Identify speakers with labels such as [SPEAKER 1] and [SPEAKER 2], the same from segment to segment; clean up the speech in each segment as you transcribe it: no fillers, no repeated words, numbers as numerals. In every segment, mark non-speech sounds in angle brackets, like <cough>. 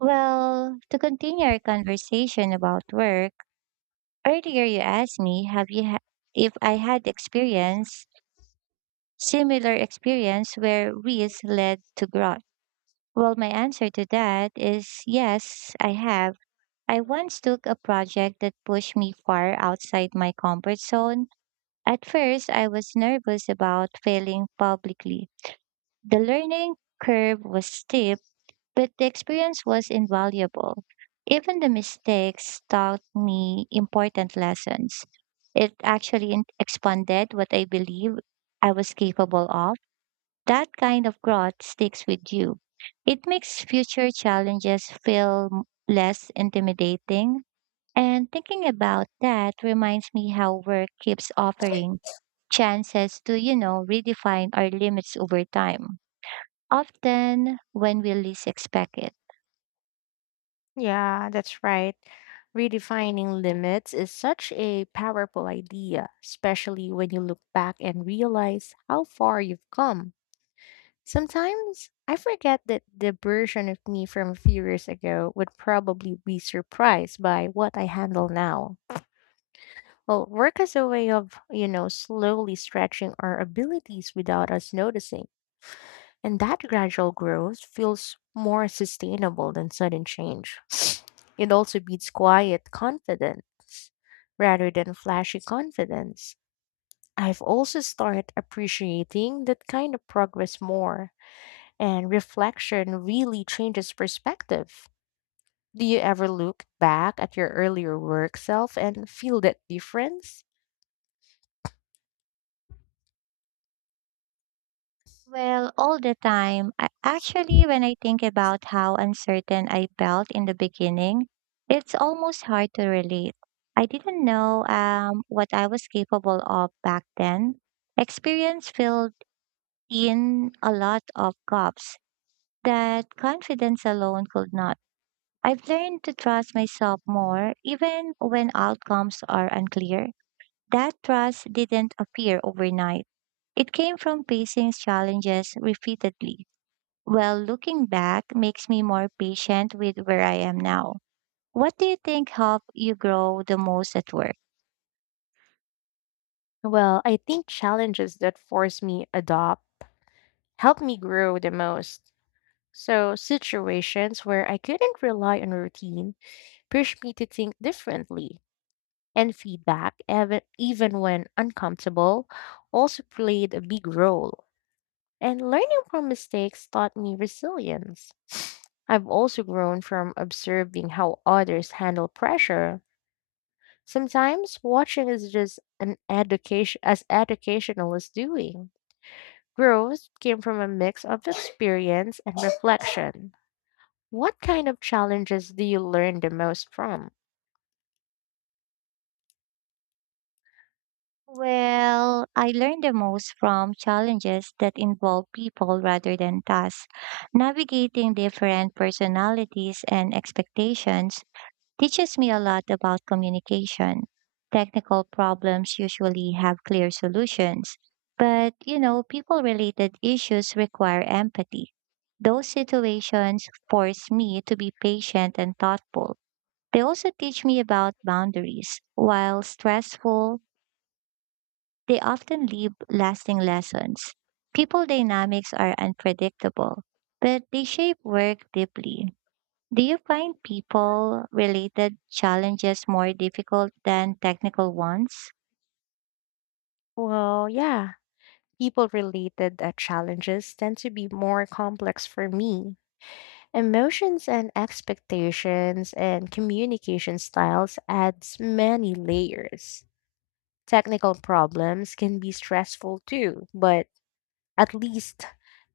[SPEAKER 1] Well, to continue our conversation about work, earlier you asked me if I had experience similar experience where risk led to growth. Well, my answer to that is yes, I have. I once took a project that pushed me far outside my comfort zone. At first, I was nervous about failing publicly. The learning curve was steep but the experience was invaluable. Even the mistakes taught me important lessons. It actually expanded what I believe I was capable of. That kind of growth sticks with you. It makes future challenges feel less intimidating. And thinking about that reminds me how work keeps offering chances to, redefine our limits over time, often when we least expect it.
[SPEAKER 2] Yeah, that's right. Redefining limits is such a powerful idea, especially when you look back and realize how far you've come. Sometimes I forget that the version of me from a few years ago would probably be surprised by what I handle now. Well, work is a way of, you know, slowly stretching our abilities without us noticing. And that gradual growth feels more sustainable than sudden change. <sniffs> It also beats quiet confidence rather than flashy confidence. I've also started appreciating that kind of progress more, and reflection really changes perspective. Do you ever look back at your earlier work self and feel that difference?
[SPEAKER 1] Well, all the time. I, actually, when I think about how uncertain I felt in the beginning, it's almost hard to relate. I didn't know what I was capable of back then. Experience filled in a lot of gaps that confidence alone could not. I've learned to trust myself more, even when outcomes are unclear. That trust didn't appear overnight. It came from facing challenges repeatedly. Well, looking back makes me more patient with where I am now. What do you think helped you grow the most at work?
[SPEAKER 2] Well, I think challenges that force me adopt help me grow the most. So, situations where I couldn't rely on routine pushed me to think differently, and feedback, even when uncomfortable, also played a big role. And learning from mistakes taught me resilience. <sniffs> I've also grown from observing how others handle pressure. Sometimes watching is just an education as educational as doing. Growth came from a mix of experience and reflection. What kind of challenges do you learn the most from?
[SPEAKER 1] Well, I learned the most from challenges that involve people rather than tasks, navigating different personalities and expectations teaches me a lot about communication. Technical problems usually have clear solutions, but people related issues require empathy. Those situations force me to be patient and thoughtful. They also teach me about boundaries. While stressful, they often leave lasting lessons. People dynamics are unpredictable, but they shape work deeply. Do you find people related challenges more difficult than technical ones?
[SPEAKER 2] Well, yeah, people related challenges tend to be more complex for me. Emotions and expectations and communication styles adds many layers. Technical problems can be stressful too, but at least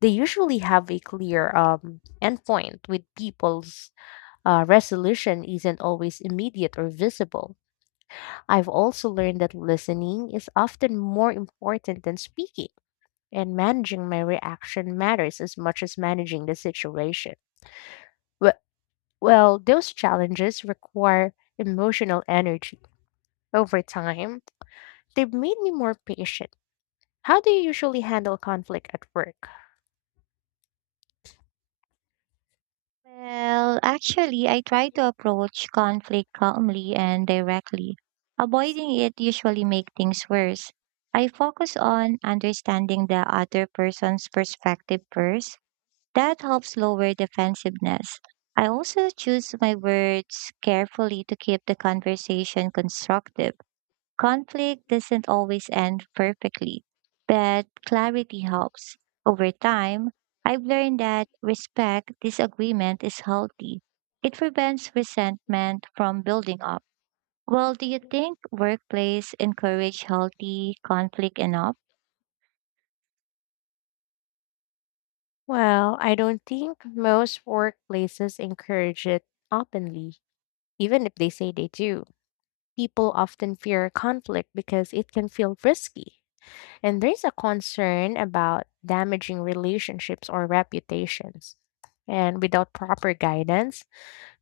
[SPEAKER 2] they usually have a clear endpoint with people's resolution isn't always immediate or visible. I've also learned that listening is often more important than speaking, and managing my reaction matters as much as managing the situation. Wh- Well, those challenges require emotional energy. Over time, they've made me more patient. How do you usually handle conflict at work?
[SPEAKER 1] Well, actually, I try to approach conflict calmly and directly. Avoiding it usually makes things worse. I focus on understanding the other person's perspective first. That helps lower defensiveness. I also choose my words carefully to keep the conversation constructive. Conflict doesn't always end perfectly, but clarity helps. Over time, I've learned that respect disagreement is healthy. It prevents resentment from building up. Well, do you think workplace encourage healthy conflict enough?
[SPEAKER 2] Well, I don't think most workplaces encourage it openly, even if they say they do. People often fear conflict because it can feel risky. And there's a concern about damaging relationships or reputations. And without proper guidance,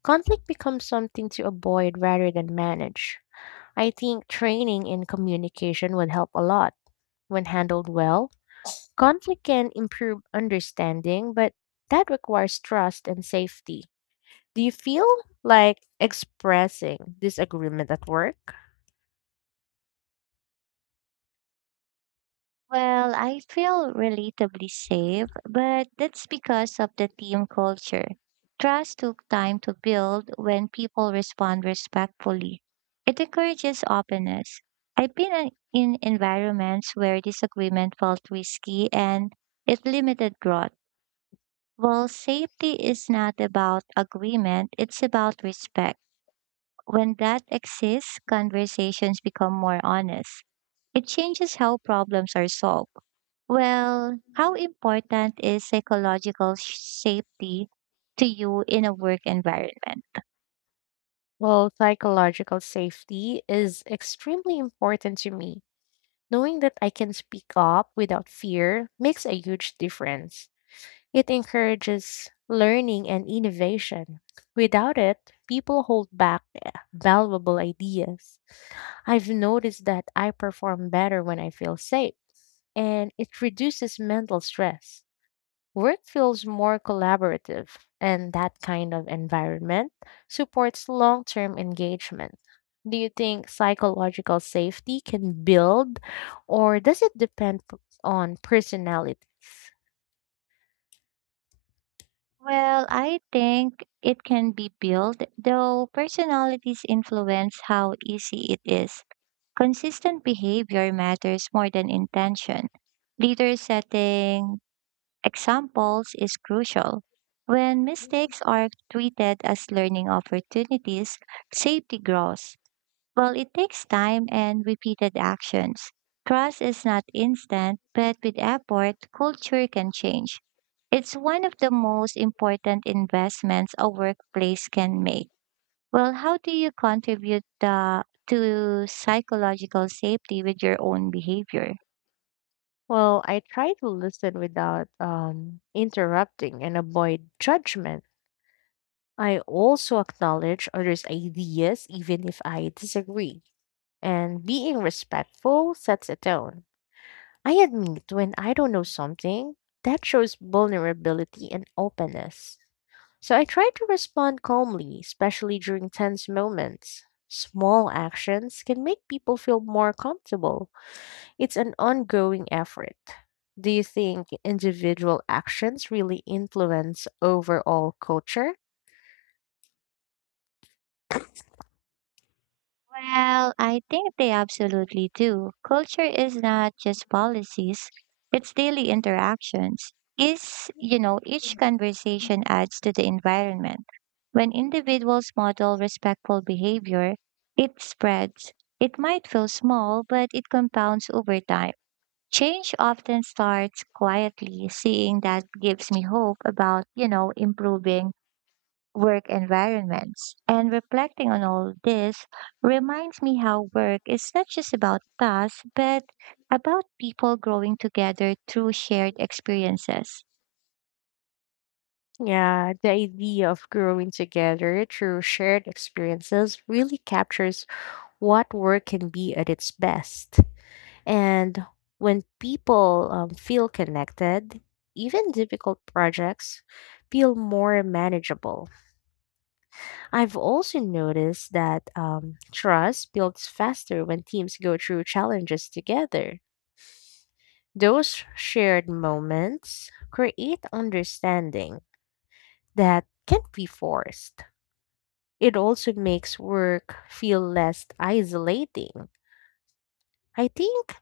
[SPEAKER 2] conflict becomes something to avoid rather than manage. I think training in communication would help a lot. When handled well, conflict can improve understanding, but that requires trust and safety. Do you feel like expressing disagreement at work?
[SPEAKER 1] Well, I feel relatively safe, but that's because of the team culture. Trust took time to build when people respond respectfully. It encourages openness. I've been in environments where disagreement felt risky and it limited growth. Well, safety is not about agreement, it's about respect. When that exists, conversations become more honest. It changes how problems are solved. Well, how important is safety to you in a work environment?
[SPEAKER 2] Well, psychological safety is extremely important to me. Knowing that I can speak up without fear makes a huge difference. It encourages learning and innovation. Without it, people hold back valuable ideas. I've noticed that I perform better when I feel safe, and it reduces mental stress. Work feels more collaborative, and that kind of environment supports long term engagement. Do you think psychological safety can build, or does it depend on personalities?
[SPEAKER 1] Well, I think it can be built, though personalities influence how easy it is. Consistent behavior matters more than intention. Leader setting examples is crucial. When mistakes are treated as learning opportunities, safety grows. Well, it takes time and repeated actions. Trust is not instant, but with effort, culture can change. It's one of the most important investments a workplace can make. Well, how do you contribute the, to psychological safety with your own behavior?
[SPEAKER 2] Well, I try to listen without interrupting and avoid judgment. I also acknowledge others' ideas, even if I disagree, and being respectful sets a tone. I admit when I don't know something, that shows vulnerability and openness. So I try to respond calmly, especially during tense moments. Small actions can make people feel more comfortable. It's an ongoing effort. Do you think individual actions really influence overall culture?
[SPEAKER 1] Well, I think they absolutely do. Culture is not just policies, it's daily interactions. Is, each conversation adds to the environment. When individuals model respectful behavior, it spreads. It might feel small, but it compounds over time. Change often starts quietly. Seeing that gives me hope about, improving work environments. And reflecting on all this reminds me how work is not just about tasks, but about people growing together through shared experiences.
[SPEAKER 2] Yeah, the idea of growing together through shared experiences really captures what work can be at its best. And when people feel connected, even difficult projects feel more manageable. I've also noticed that trust builds faster when teams go through challenges together. Those shared moments create understanding that can't be forced. It also makes work feel less isolating. I think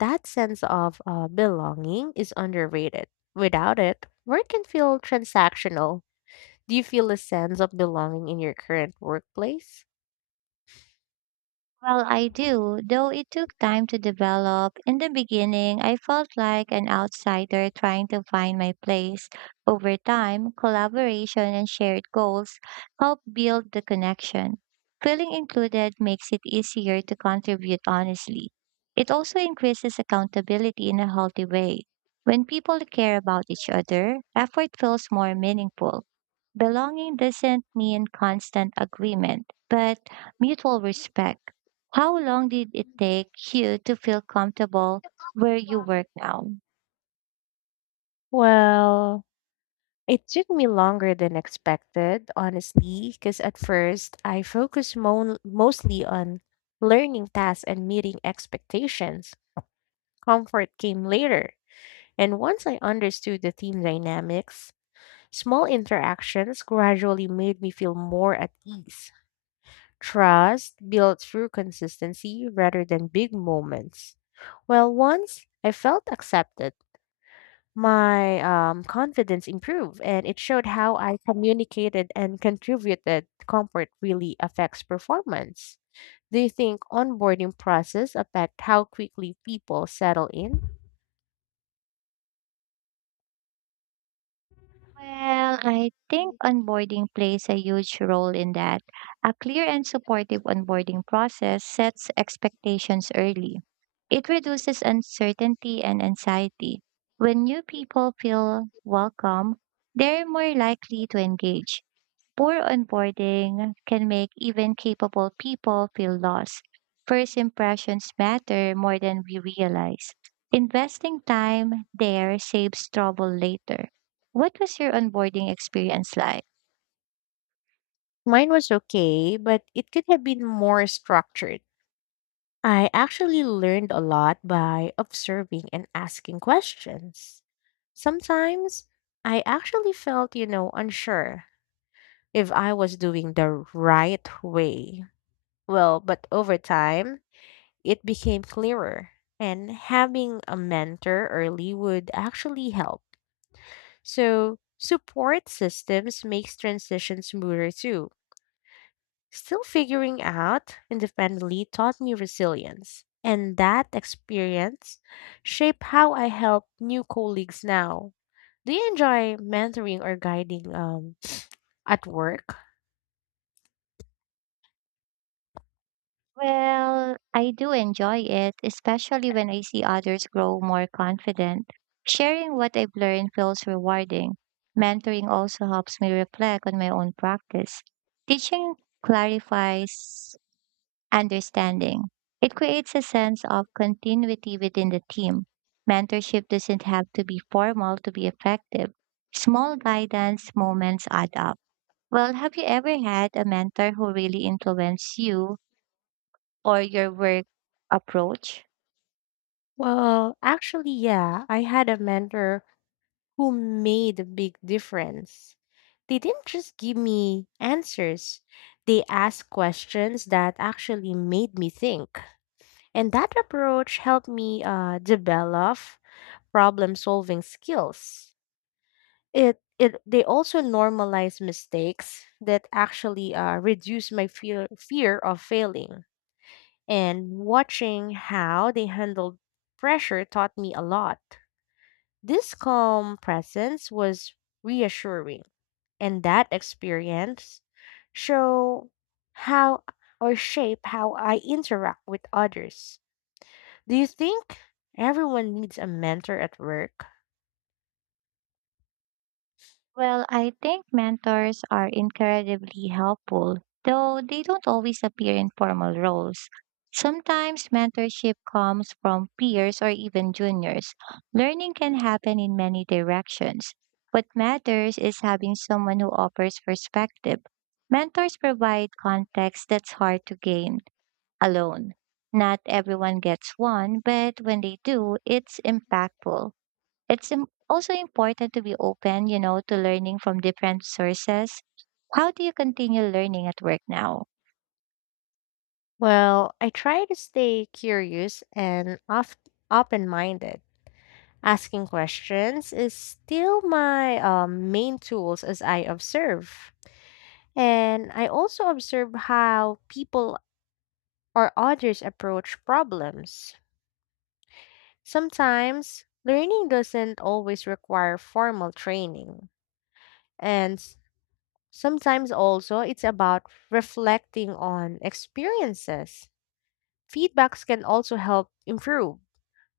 [SPEAKER 2] That sense of belonging is underrated. Without it, work can feel transactional. Do you feel a sense of belonging in your current workplace?
[SPEAKER 1] Well, I do, though it took time to develop. In the beginning, I felt like an outsider trying to find my place. Over time, collaboration and shared goals help build the connection. Feeling included makes it easier to contribute honestly. It also increases accountability in a healthy way. When people care about each other, effort feels more meaningful. Belonging doesn't mean constant agreement, but mutual respect. How long did it take you to feel comfortable where you work now?
[SPEAKER 2] Well, it took me longer than expected, honestly, because at first I focused mostly on learning tasks and meeting expectations. Comfort came later. And once I understood the team dynamics, small interactions gradually made me feel more at ease. Trust built through consistency rather than big moments. Well, once I felt accepted, my confidence improved, and it showed how I communicated and contributed. Comfort really affects performance. Do you think onboarding process affect how quickly people settle in?
[SPEAKER 1] Well, I think onboarding plays a huge role in that. A clear and supportive onboarding process sets expectations early. It reduces uncertainty and anxiety. When new people feel welcome, they're more likely to engage. Poor onboarding can make even capable people feel lost. First impressions matter more than we realize. Investing time there saves trouble later. What was your onboarding experience like?
[SPEAKER 2] Mine was okay, but it could have been more structured. I actually learned a lot by observing and asking questions. Sometimes I actually felt, you know, unsure if I was doing the right way. Well, but over time, it became clearer, and having a mentor early would actually help. So, support systems makes transition smoother too. Still figuring out independently taught me resilience. And that experience shaped how I help new colleagues now. Do you enjoy mentoring or guiding at work?
[SPEAKER 1] Well, I do enjoy it, especially when I see others grow more confident. Sharing what I've learned feels rewarding. Mentoring also helps me reflect on my own practice. Teaching clarifies understanding. It creates a sense of continuity within the team. Mentorship doesn't have to be formal to be effective. Small guidance moments add up. Well, have you ever had a mentor who really influenced you or your work approach?
[SPEAKER 2] Well, actually, yeah, I had a mentor who made a big difference. They didn't just give me answers, they asked questions that actually made me think. And that approach helped me develop problem solving skills. It they also normalize mistakes that actually reduce my fear of failing. And watching how they handled pressure taught me a lot. This calm presence was reassuring, and that experience show how or shape how I interact with others. Do you think everyone needs a mentor at work?
[SPEAKER 1] Well, I think mentors are incredibly helpful, though they don't always appear in formal roles. Sometimes mentorship comes from peers or even juniors. Learning can happen in many directions. What matters is having someone who offers perspective. Mentors provide context that's hard to gain alone. Not everyone gets one, but when they do, it's impactful. It's also important to be open, to learning from different sources. How do you continue learning at work now?
[SPEAKER 2] Well, I try to stay curious and open minded. Asking questions is still my main tools as I observe. And I also observe how people or others approach problems. Sometimes learning doesn't always require formal training. And s- Sometimes also it's about reflecting on experiences. Feedbacks can also help improve.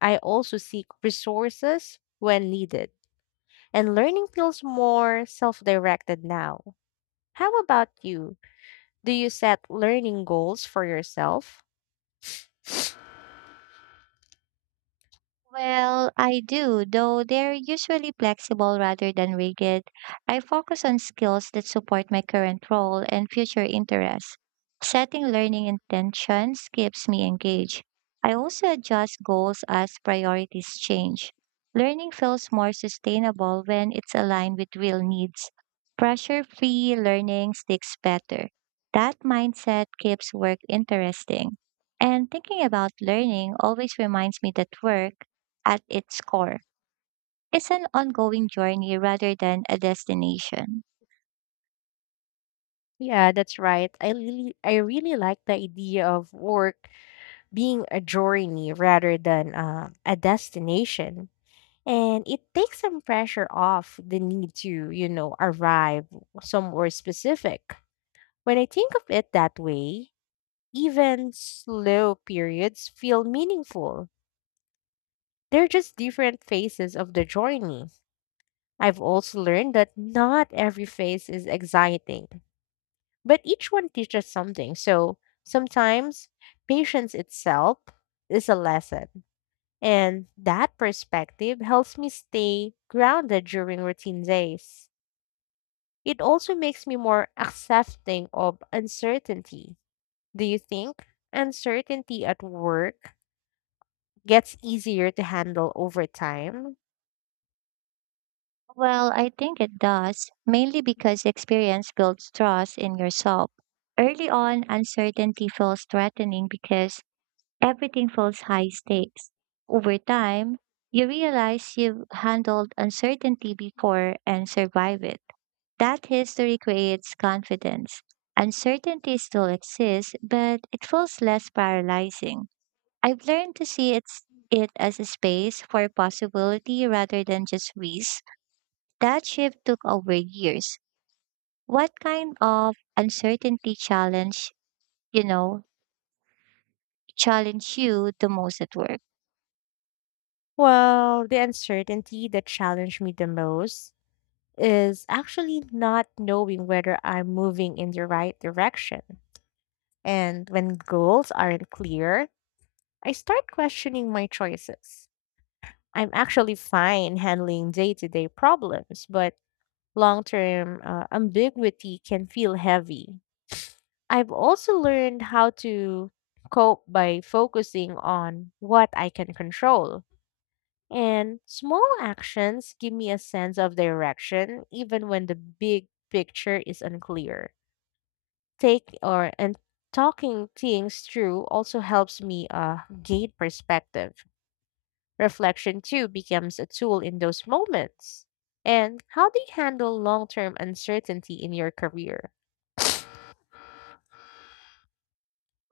[SPEAKER 2] I also seek resources when needed, and learning feels more self directed now. How about you? Do you set learning goals for yourself?
[SPEAKER 1] Well, I do, though they're usually flexible rather than rigid. I focus on skills that support my current role and future interests. Setting learning intentions keeps me engaged. I also adjust goals as priorities change. Learning feels more sustainable when it's aligned with real needs. Pressure free learning sticks better. That mindset keeps work interesting. And thinking about learning always reminds me that work at its core is an ongoing journey rather than a destination.
[SPEAKER 2] Yeah, that's right. I really like the idea of work being a journey rather than a destination. And it takes some pressure off the need to, you know, arrive somewhere specific. When I think of it that way, even slow periods feel meaningful. They're just different phases of the journey. I've also learned that not every phase is exciting, but each one teaches something. So sometimes patience itself is a lesson. And that perspective helps me stay grounded during routine days. It also makes me more accepting of uncertainty. Do you think uncertainty at work gets easier to handle over time?
[SPEAKER 1] Well, I think it does, mainly because experience builds trust in yourself. Early on, uncertainty feels threatening because everything feels high stakes. Over time, you realize you've handled uncertainty before and survived it. That history creates confidence. Uncertainty still exists, but it feels less paralyzing. I've learned to it as a space for possibility rather than just risk. That shift took over years. What kind of uncertainty challenge, you know, challenge you the most at work?
[SPEAKER 2] Well, the uncertainty that challenged me the most is actually not knowing whether I'm moving in the right direction. And when goals aren't clear, I start questioning my choices. I'm actually fine handling day to day problems, but long term ambiguity can feel heavy. I've also learned how to cope by focusing on what I can control. And small actions give me a sense of direction even when the big picture is unclear. Take or and Talking things through also helps me gain perspective. Reflection too becomes a tool in those moments. And how do you handle long term uncertainty in your career?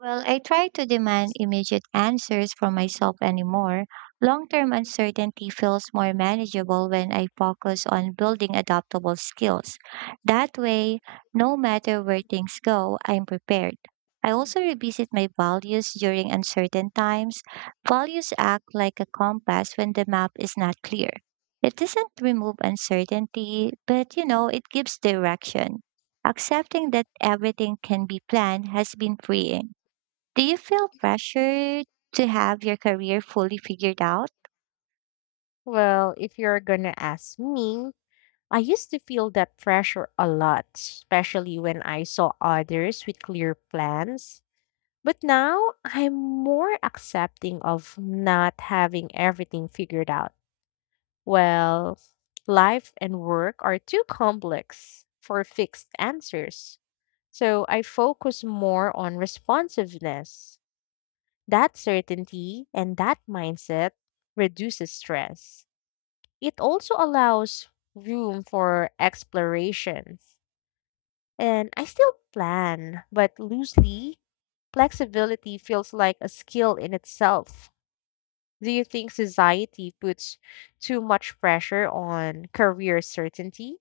[SPEAKER 1] Well, I try to demand immediate answers from myself anymore. Long term uncertainty feels more manageable when I focus on building adaptable skills. That way, no matter where things go, I'm prepared. I also revisit my values during uncertain times. Values act like a compass when the map is not clear. It doesn't remove uncertainty, but it gives direction. Accepting that everything can be planned has been freeing. Do you feel pressure to have your career fully figured out?
[SPEAKER 2] Well, if you're gonna ask me, I used to feel that pressure a lot, especially when I saw others with clear plans. But now I'm more accepting of not having everything figured out. Well, life and work are too complex for fixed answers. So I focus more on responsiveness. That certainty and that mindset reduces stress. It also allows room for exploration. And I still plan, but loosely, flexibility feels like a skill in itself. Do you think society puts too much pressure on career certainty?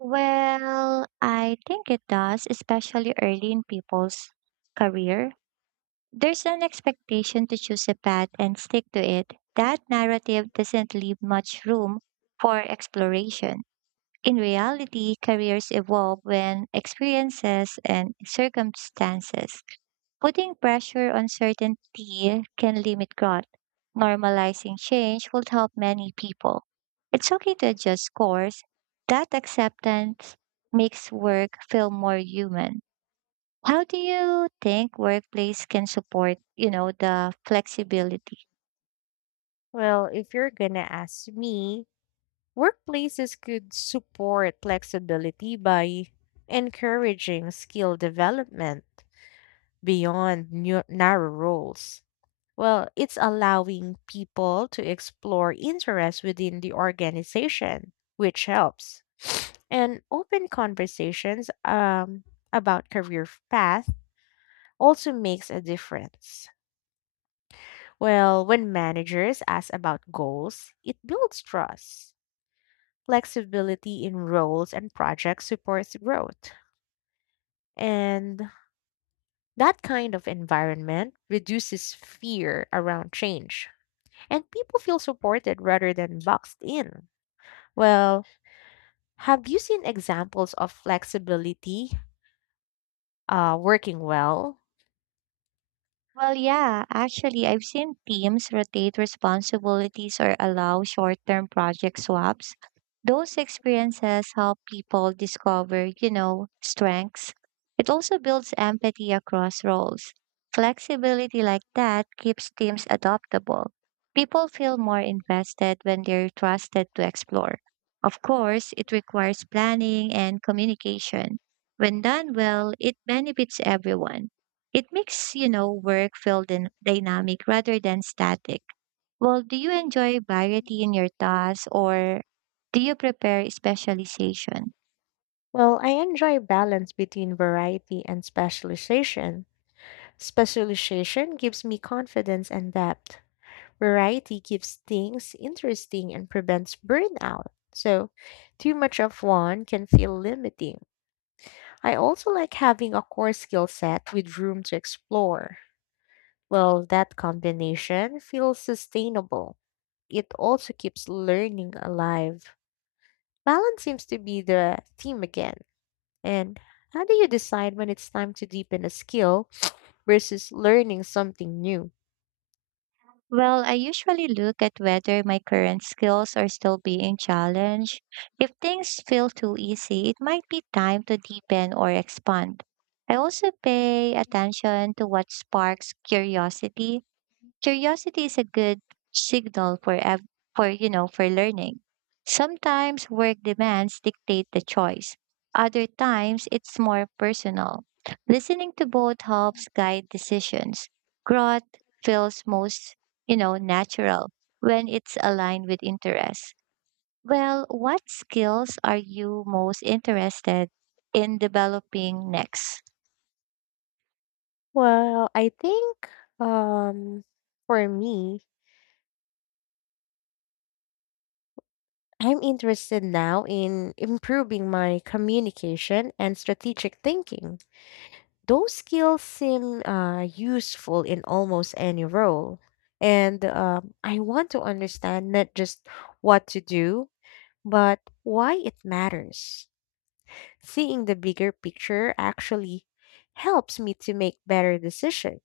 [SPEAKER 1] Well, I think it does, especially early in people's career. There's an expectation to choose a path and stick to it. That narrative doesn't leave much room for exploration. In reality, careers evolve when experiences and circumstances. Putting pressure on certainty can limit growth. Normalizing change will help many people. It's okay to adjust course. That acceptance makes work feel more human. How do you think workplace can support, the flexibility?
[SPEAKER 2] Well, if you're gonna ask me, workplaces could support flexibility by encouraging skill development beyond narrow roles. Well, it's allowing people to explore interests within the organization, which helps. And open conversations about career paths also makes a difference. Well, when managers ask about goals, it builds trust. Flexibility in roles and projects supports growth. And that kind of environment reduces fear around change. And people feel supported rather than boxed in. Well, have you seen examples of flexibility working well?
[SPEAKER 1] Well, yeah, actually, I've seen teams rotate responsibilities or allow short term project swaps. Those experiences help people discover, strengths. It also builds empathy across roles. Flexibility like that keeps teams adaptable. People feel more invested when they're trusted to explore. Of course, it requires planning and communication. When done well, it benefits everyone. It makes, work feel dynamic rather than static. Well, do you enjoy variety in your tasks or do you prepare specialization?
[SPEAKER 2] Well, I enjoy balance between variety and specialization. Specialization gives me confidence and depth. Variety keeps things interesting and prevents burnout. So, too much of one can feel limiting. I also like having a core skill set with room to explore. Well, that combination feels sustainable. It also keeps learning alive. Balance seems to be the theme again. And how do you decide when it's time to deepen a skill versus learning something new?
[SPEAKER 1] Well, I usually look at whether my current skills are still being challenged. If things feel too easy, it might be time to deepen or expand. I also pay attention to what sparks curiosity. Curiosity is a good signal for for for learning. Sometimes work demands dictate the choice. Other times it's more personal. Listening to both helps guide decisions. Growth feels most, natural when it's aligned with interests. Well, what skills are you most interested in developing next?
[SPEAKER 2] Well, I think um for me, I'm interested now in improving my communication and strategic thinking. Those skills seem useful in almost any role. And I want to understand not just what to do, but why it matters. Seeing the bigger picture actually helps me to make better decisions.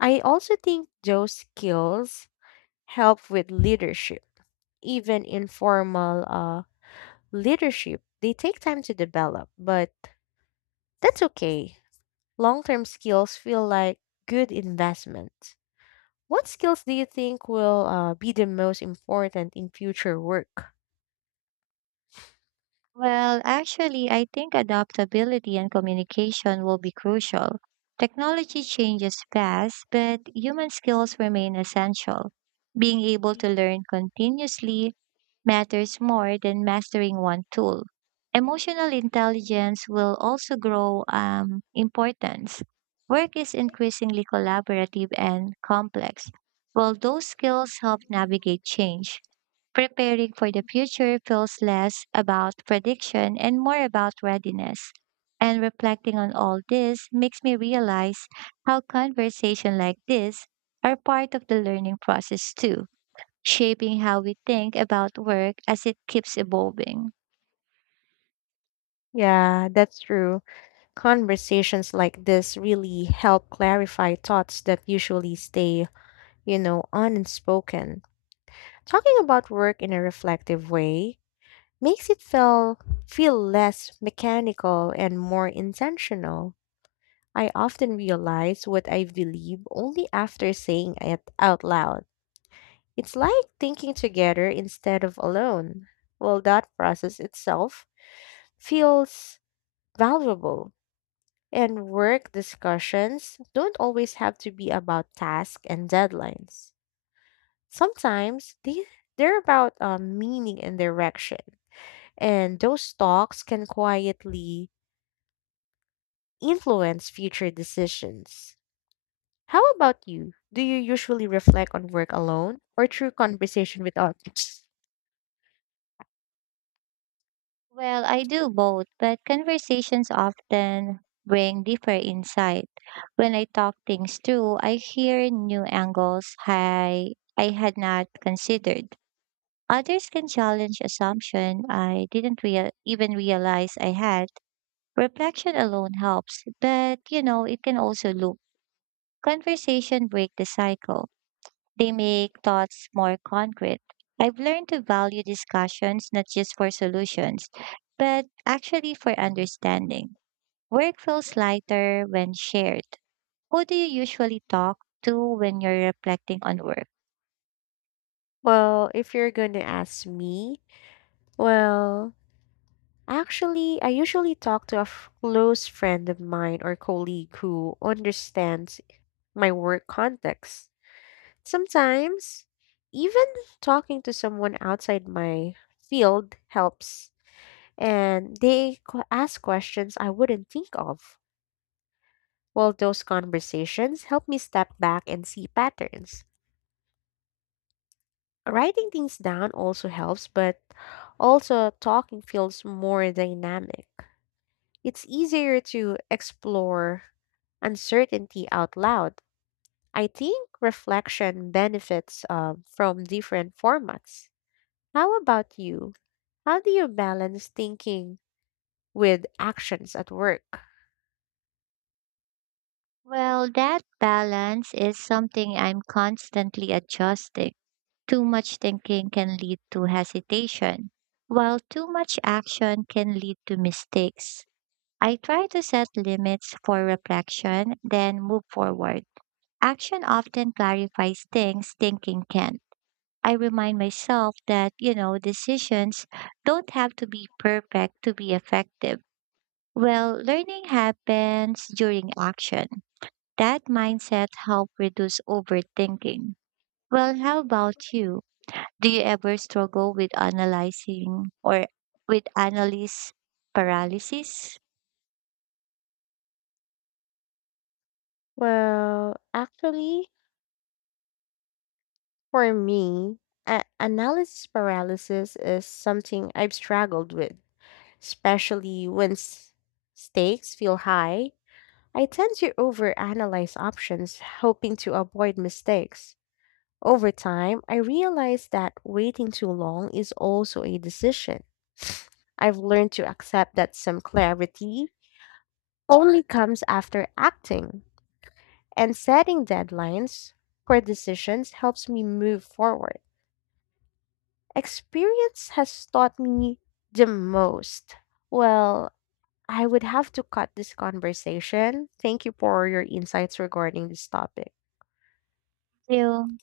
[SPEAKER 2] I also think those skills help with leadership even informal leadership, they take time to develop, but that's okay. Long term skills feel like good investment. What skills do you think will be the most important in future work?
[SPEAKER 1] Well, actually, I think adaptability and communication will be crucial. Technology changes fast, but human skills remain essential. Being able to learn continuously matters more than mastering one tool. Emotional intelligence will also grow importance. Work is increasingly collaborative and complex. Well, those skills help navigate change. Preparing for the future feels less about prediction and more about readiness. And reflecting on all this makes me realize how conversation like this are part of the learning process too, shaping how we think about work as it keeps evolving.
[SPEAKER 2] Yeah, that's true. Conversations like this really help clarify thoughts that usually stay, you know, unspoken. Talking about work in a reflective way makes it feel less mechanical and more intentional. I often realize what I believe only after saying it out loud. It's like thinking together instead of alone. Well, that process itself feels valuable. And work discussions don't always have to be about tasks and deadlines. Sometimes they, they're about meaning and direction. And those talks can quietly influence future decisions. How about you? Do you usually reflect on work alone or through conversation with others?
[SPEAKER 1] Well, I do both, but conversations often bring deeper insight. When I talk things through, I hear new angles I had not considered. Others can challenge assumption I didn't real even realize I had. Reflection alone helps, but it can also loop. Conversation break the cycle. They make thoughts more concrete. I've learned to value discussions not just for solutions, but actually for understanding. Work feels lighter when shared. Who do you usually talk to when you're reflecting on work?
[SPEAKER 2] Well, if you're going to ask me, well, actually, I usually talk to a close friend of mine or colleague who understands my work context. Sometimes, even talking to someone outside my field helps, and they ask questions I wouldn't think of. Well, those conversations help me step back and see patterns. Writing things down also helps, but also talking feels more dynamic. It's easier to explore uncertainty out loud. I think reflection benefits from different formats. How about you? How do you balance thinking with actions at work?
[SPEAKER 1] Well, that balance is something I'm constantly adjusting. Too much thinking can lead to hesitation, while too much action can lead to mistakes. I try to set limits for reflection, then move forward. Action often clarifies things thinking can. I remind myself that, decisions don't have to be perfect to be effective. Well, learning happens during action. That mindset helps reduce overthinking. Well, how about you? Do you ever struggle with analyzing or with analysis paralysis?
[SPEAKER 2] Well, actually, for me, analysis paralysis is something I've struggled with, especially when stakes feel high. I tend to overanalyze options, hoping to avoid mistakes. Over time, I realized that waiting too long is also a decision. <sighs> I've learned to accept that some clarity only comes after acting, and setting deadlines for decisions helps me move forward. Experience has taught me the most. Well, I would have to cut this conversation. Thank you for your insights regarding this topic.
[SPEAKER 1] You.